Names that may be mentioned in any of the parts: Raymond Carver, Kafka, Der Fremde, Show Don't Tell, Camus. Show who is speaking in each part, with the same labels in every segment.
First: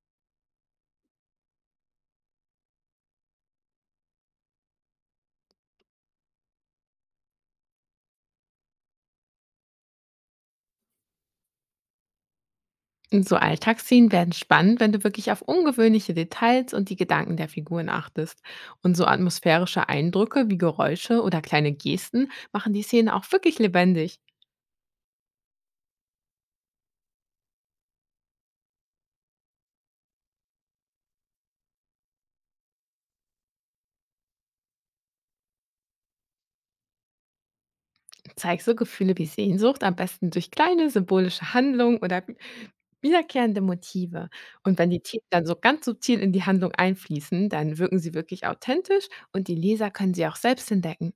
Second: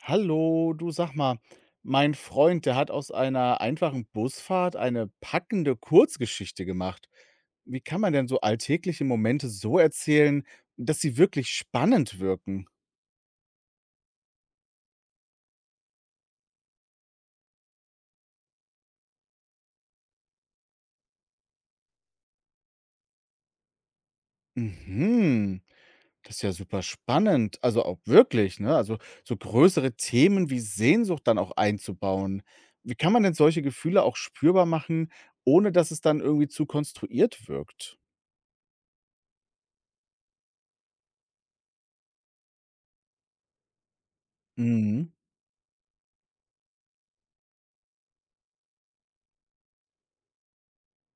Speaker 1: Hallo, du sag mal, mein Freund, der hat aus einer einfachen Busfahrt eine packende Kurzgeschichte gemacht. Wie kann man denn so alltägliche Momente so erzählen, dass sie wirklich spannend wirken?
Speaker 2: Und so Alltagsszenen werden spannend, wenn du wirklich auf ungewöhnliche Details und die Gedanken der Figuren achtest. Und so atmosphärische Eindrücke wie Geräusche oder kleine Gesten machen die Szenen auch wirklich lebendig.
Speaker 1: Mhm, das ist ja super spannend. Also auch wirklich, ne? Also so größere Themen wie Sehnsucht dann auch einzubauen. Wie kann man denn solche Gefühle auch spürbar machen, ohne dass es dann irgendwie zu konstruiert wirkt?
Speaker 2: Zeig so Gefühle wie Sehnsucht am besten durch kleine symbolische Handlungen oder wiederkehrende Motive. Und wenn die
Speaker 1: Mhm.
Speaker 2: Themen dann so ganz subtil in die Handlung einfließen, dann wirken sie wirklich authentisch und die Leser können sie auch selbst entdecken.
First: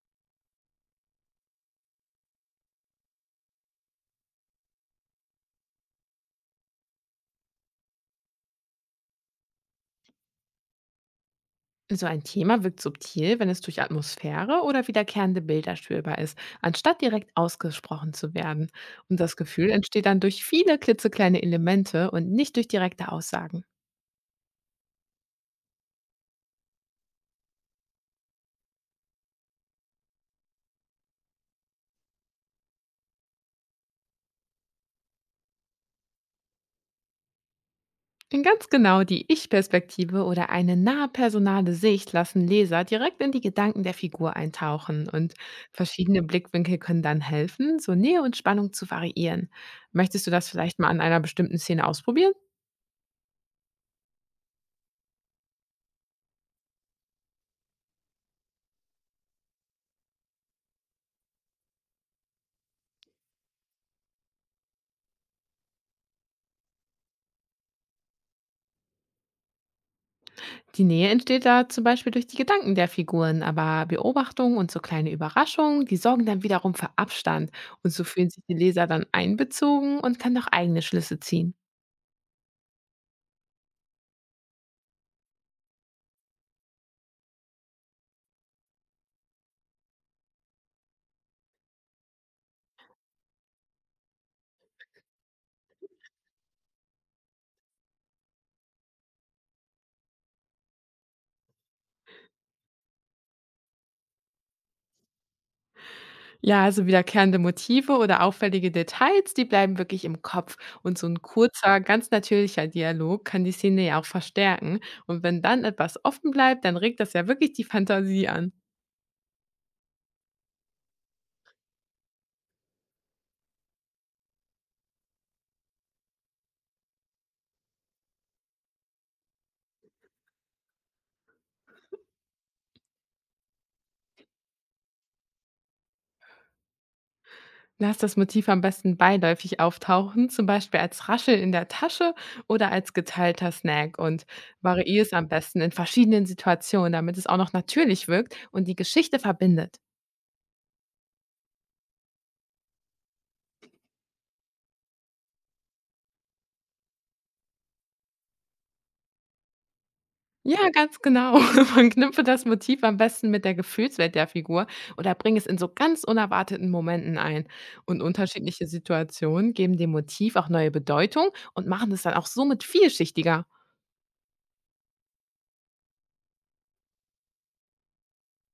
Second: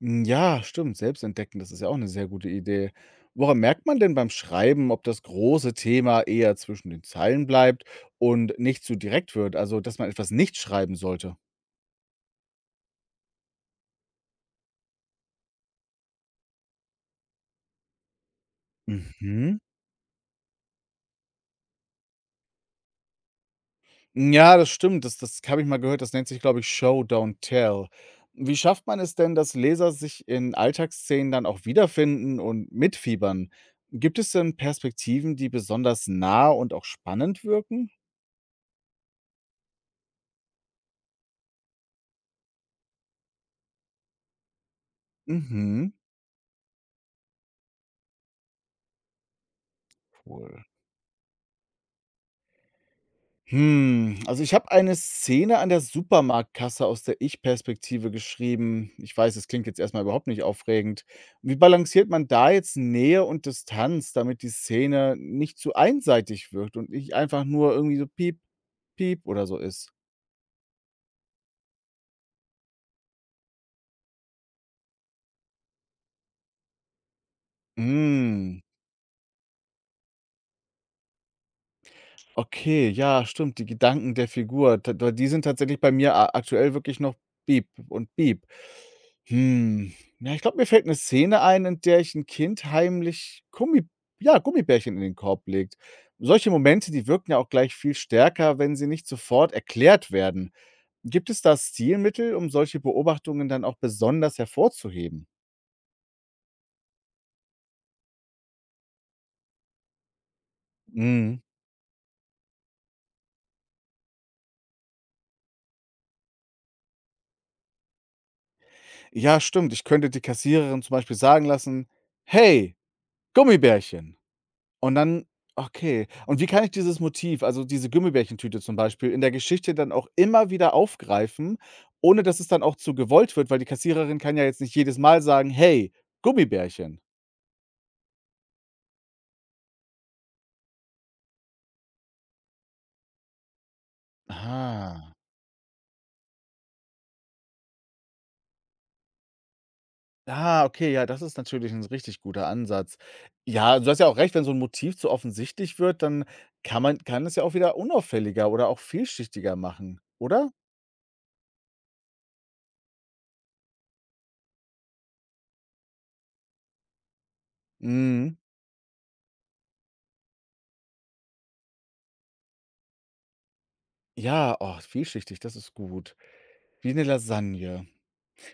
Speaker 1: Hm, ja, stimmt, Selbstentdecken, das ist ja auch eine sehr gute Idee. Woran merkt man denn beim Schreiben, ob das große Thema eher zwischen den Zeilen bleibt und nicht zu direkt wird, also, dass man etwas nicht schreiben sollte?
Speaker 2: So ein Thema wirkt subtil, wenn es durch Atmosphäre oder wiederkehrende Bilder spürbar ist, anstatt direkt ausgesprochen zu werden. Und das
Speaker 1: Mhm.
Speaker 2: Gefühl entsteht dann durch viele klitzekleine Elemente und nicht durch direkte Aussagen.
Speaker 1: Ja, das stimmt, das habe ich mal gehört, das nennt sich, glaube ich, Show Don't Tell. Wie schafft man es denn, dass Leser sich in Alltagsszenen dann auch wiederfinden und mitfiebern? Gibt es denn Perspektiven, die besonders nah und auch spannend wirken?
Speaker 2: Denn ganz genau, die Ich-Perspektive oder eine nahe personale Sicht lassen Leser direkt in die Gedanken der Figur eintauchen, und
Speaker 1: Mhm.
Speaker 2: verschiedene Blickwinkel können dann helfen, so Nähe und Spannung zu variieren. Möchtest du das
Speaker 1: Cool.
Speaker 2: vielleicht mal an einer bestimmten Szene ausprobieren?
Speaker 1: Hm, also ich habe eine Szene an der Supermarktkasse aus der Ich-Perspektive geschrieben. Ich weiß, es klingt jetzt erstmal überhaupt nicht aufregend. Wie balanciert man da jetzt Nähe und Distanz, damit die Szene nicht zu einseitig wirkt und nicht einfach nur irgendwie so piep, piep oder so ist?
Speaker 2: Die Nähe entsteht da zum Beispiel durch die Gedanken der Figuren, aber Beobachtungen und so kleine Überraschungen, die sorgen dann wiederum für Abstand, und so fühlen sich die
Speaker 1: Hm.
Speaker 2: Leser dann einbezogen und können auch eigene Schlüsse ziehen.
Speaker 1: Okay, ja, stimmt, die Gedanken der Figur, d d die sind tatsächlich bei mir a aktuell wirklich noch Beep und Beep. Hm, ja, ich glaube, mir fällt eine Szene ein, in der ich ein Kind heimlich Gummi ja, Gummibärchen in den Korb legt. Solche Momente, die wirken ja auch gleich viel stärker, wenn sie nicht sofort erklärt werden. Gibt es da Stilmittel, um solche Beobachtungen dann auch besonders hervorzuheben?
Speaker 2: Ja, also wiederkehrende Motive oder auffällige Details, die bleiben wirklich im Kopf, und so ein
Speaker 1: Mhm.
Speaker 2: kurzer, ganz natürlicher Dialog kann die Szene ja auch verstärken, und wenn dann etwas offen bleibt, dann regt das ja wirklich die Fantasie an.
Speaker 1: Ja, stimmt. Ich könnte die Kassiererin zum Beispiel sagen lassen: „Hey, Gummibärchen!“ Und dann okay. Und wie kann ich dieses Motiv, also diese Gummibärchentüte zum Beispiel, in der Geschichte dann auch immer wieder aufgreifen, ohne dass es dann auch zu gewollt wird, weil die Kassiererin kann ja jetzt nicht jedes Mal sagen: „Hey, Gummibärchen.“
Speaker 2: Lass das Motiv am besten beiläufig auftauchen, zum Beispiel als Rascheln in der Tasche oder als geteilter Snack, und variier es
Speaker 1: Ah.
Speaker 2: am besten in verschiedenen Situationen, damit es auch noch natürlich wirkt und die Geschichte verbindet.
Speaker 1: Ah, okay, ja, das ist natürlich ein richtig guter Ansatz. Ja, du hast ja auch recht, wenn so 'n Motiv zu offensichtlich wird, dann kann es ja auch wieder unauffälliger oder auch vielschichtiger machen, oder?
Speaker 2: Ja, ganz genau. Man Verknüpfe das Motiv am besten mit der Gefühlswelt der Figur oder bring es in so ganz unerwarteten Momenten ein. Und
Speaker 1: Mhm.
Speaker 2: unterschiedliche Situationen geben dem Motiv auch neue Bedeutung und machen es dann auch somit vielschichtiger.
Speaker 1: Ja, oh, vielschichtig, das ist gut. Wie 'ne Lasagne.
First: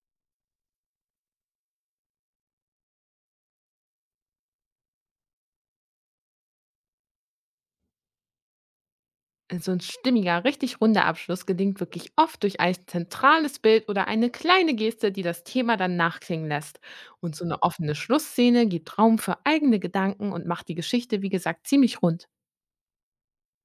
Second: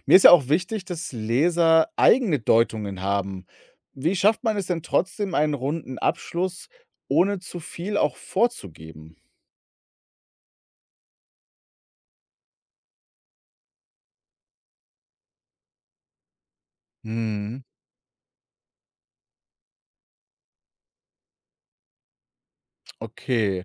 Speaker 1: Mir ist ja auch wichtig, dass Leser eigene Deutungen haben. Wie schafft man es denn trotzdem, einen runden Abschluss, ohne zu viel auch vorzugeben?
Speaker 2: So ein stimmiger, richtig runder Abschluss gelingt wirklich oft durch ein zentrales Bild oder eine kleine Geste, die das Thema dann nachklingen lässt. Und so eine
Speaker 1: Mhm,
Speaker 2: offene Schlussszene gibt Raum für eigene Gedanken und macht die Geschichte, wie gesagt, ziemlich rund.
Speaker 1: okay.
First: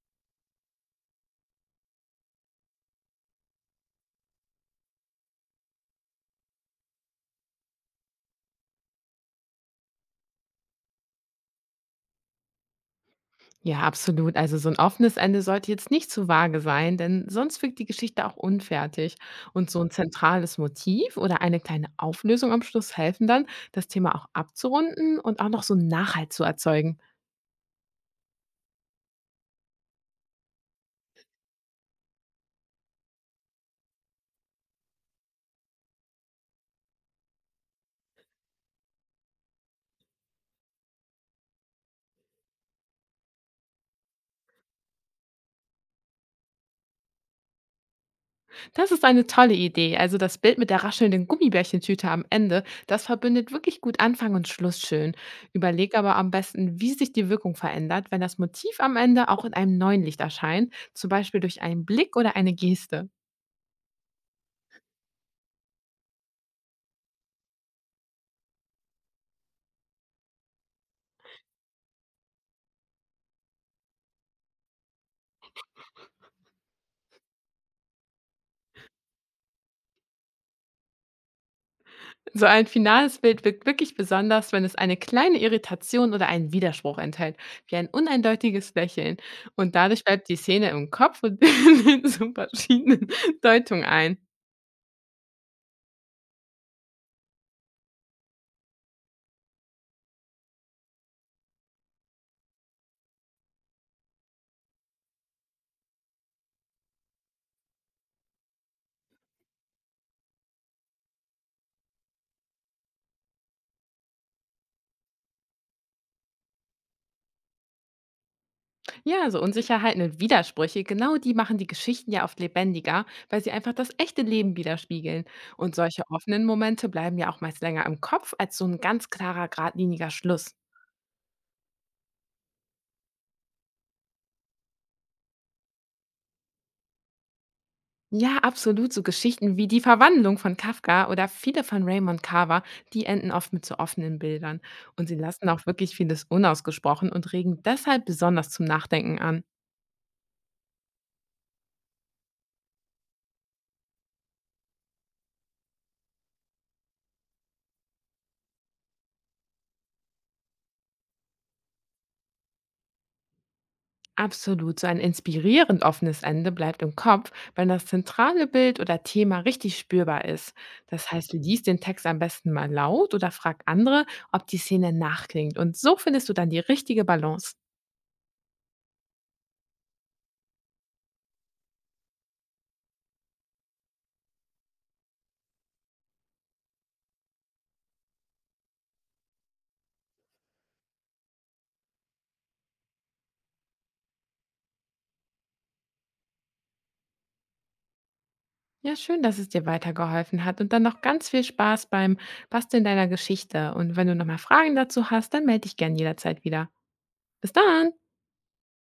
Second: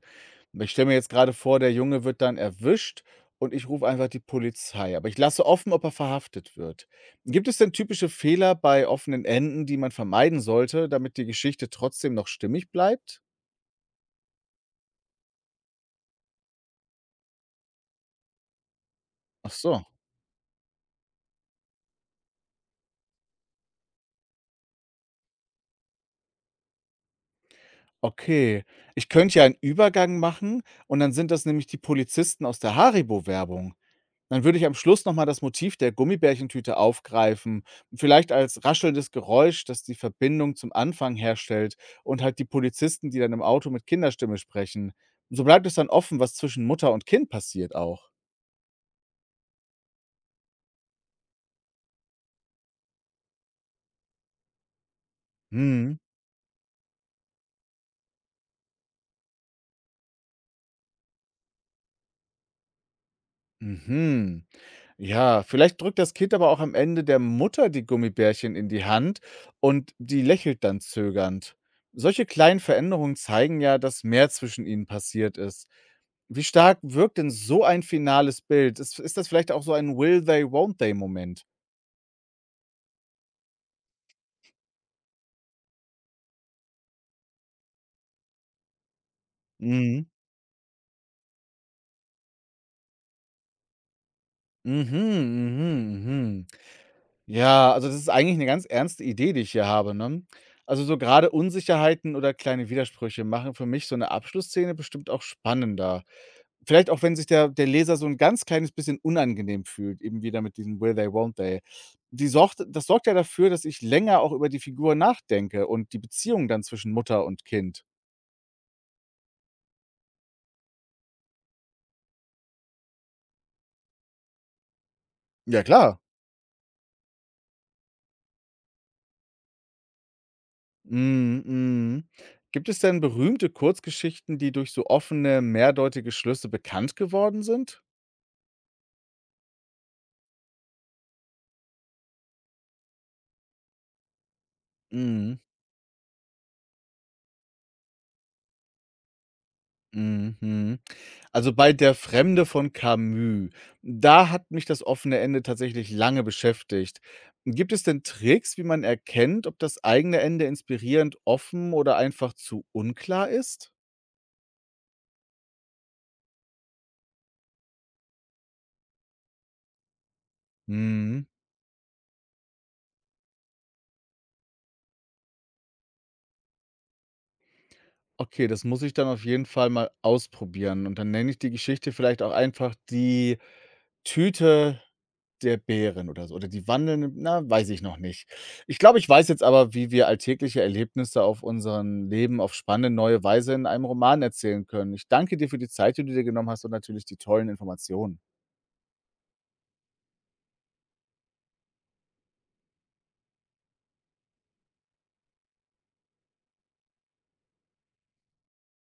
Speaker 1: Ich stelle mir jetzt gerade vor, der Junge wird dann erwischt und ich rufe einfach die Polizei. Aber ich lasse offen, ob er verhaftet wird. Gibt es denn typische Fehler bei offenen Enden, die man vermeiden sollte, damit die Geschichte trotzdem noch stimmig bleibt?
Speaker 2: Ja, absolut. Also so ein offenes Ende sollte jetzt nicht zu vage sein, denn sonst wirkt die Geschichte auch unfertig.
Speaker 1: Ach
Speaker 2: Und so
Speaker 1: so.
Speaker 2: ein zentrales Motiv oder eine kleine Auflösung am Schluss helfen dann, das Thema auch abzurunden und auch noch so einen Nachhalt zu erzeugen.
Speaker 1: Okay. Ich könnte ja einen Übergang machen und dann sind das nämlich die Polizisten aus der Haribo-Werbung. Dann würde ich am Schluss noch mal das Motiv der Gummibärchentüte aufgreifen, vielleicht als raschelndes Geräusch, das die Verbindung zum Anfang herstellt und halt die Polizisten, die dann im Auto mit Kinderstimme sprechen. So bleibt es dann offen, was zwischen Mutter und Kind passiert auch.
Speaker 2: Das ist eine tolle Idee. Also das Bild mit der raschelnden Gummibärchentüte am Ende, das verbindet wirklich gut Anfang und Schluss schön. Überleg
Speaker 1: Mhm.
Speaker 2: aber am besten, wie sich die Wirkung verändert, wenn das Motiv am Ende auch in einem neuen Licht erscheint, zum Beispiel durch einen Blick oder eine Geste.
Speaker 1: Mhm. Ja, vielleicht drückt das Kind aber auch am Ende der Mutter die Gummibärchen in die Hand und die lächelt dann zögernd. Solche kleinen Veränderungen zeigen ja, dass mehr zwischen ihnen passiert ist. Wie stark wirkt denn so ein finales Bild? Ist das vielleicht auch so ein Will they, won't they Moment?
Speaker 2: So ein finales Bild wirkt wirklich besonders, wenn es eine kleine Irritation oder einen Widerspruch enthält, wie ein uneindeutiges Lächeln. Und dadurch
Speaker 1: Mhm.
Speaker 2: bleibt die Szene im Kopf und in den so verschiedenen Deutungen ein.
Speaker 1: Mhm, mhm, mhm. Ja, also das ist eigentlich eine ganz ernste Idee, die ich hier habe, ne? Also, so gerade Unsicherheiten oder kleine Widersprüche machen für mich so eine Abschlussszene bestimmt auch spannender. Vielleicht auch, wenn sich der Leser so ein ganz kleines bisschen unangenehm fühlt, eben wieder mit diesem „Will they, won't they?“ Die sorgt Das sorgt ja dafür, dass ich länger auch über die Figur nachdenke und die Beziehung dann zwischen Mutter und Kind.
Speaker 2: Ja, also Unsicherheiten und Widersprüche, genau die machen die Geschichten ja oft lebendiger, weil sie einfach das echte Leben widerspiegeln.
Speaker 1: Ja
Speaker 2: Und
Speaker 1: klar.
Speaker 2: solche offenen Momente bleiben ja auch meist länger im Kopf als so ein ganz klarer, geradliniger Schluss.
Speaker 1: Mhm, mhm. Gibt es denn berühmte Kurzgeschichten, die durch so offene, mehrdeutige Schlüsse bekannt geworden sind?
Speaker 2: Ja, absolut. So Geschichten wie die Verwandlung von Kafka oder viele von Raymond Carver, die enden oft mit so offenen Bildern. Und sie
Speaker 1: Mhm.
Speaker 2: lassen auch wirklich vieles unausgesprochen und regen deshalb besonders zum Nachdenken an.
Speaker 1: Mhm. Also, bei „Der Fremde“ von Camus, da hat mich das offene Ende tatsächlich lange beschäftigt. Gibt es denn Tricks, wie man erkennt, ob das eigene Ende inspirierend, offen oder einfach zu unklar ist?
Speaker 2: Absolut, so ein inspirierend offenes Ende bleibt im Kopf, wenn das zentrale Bild oder Thema richtig spürbar ist. Das
Speaker 1: Mhm.
Speaker 2: heißt, lies den Text am besten mal laut oder frag andere, ob die Szene nachklingt. Und so findest du dann die richtige Balance.
Speaker 1: Okay, das muss ich dann auf jeden Fall mal ausprobieren und dann nenne ich die Geschichte vielleicht auch einfach „Die Tüte Der Bären“ oder so oder die wandelnde na, weiß ich noch nicht. Ich glaube, ich weiß jetzt aber, wie wir alltägliche Erlebnisse auf unseren Leben auf spannende neue Weise in einem Roman erzählen können. Ich danke dir für die Zeit, die du dir genommen hast und natürlich die tollen Informationen.
Speaker 2: Ja, schön, dass es dir weitergeholfen hat, und dann noch ganz viel Spaß beim Basteln deiner Geschichte. Und wenn du nochmal Fragen dazu hast, dann melde dich gern jederzeit wieder. Bis dann!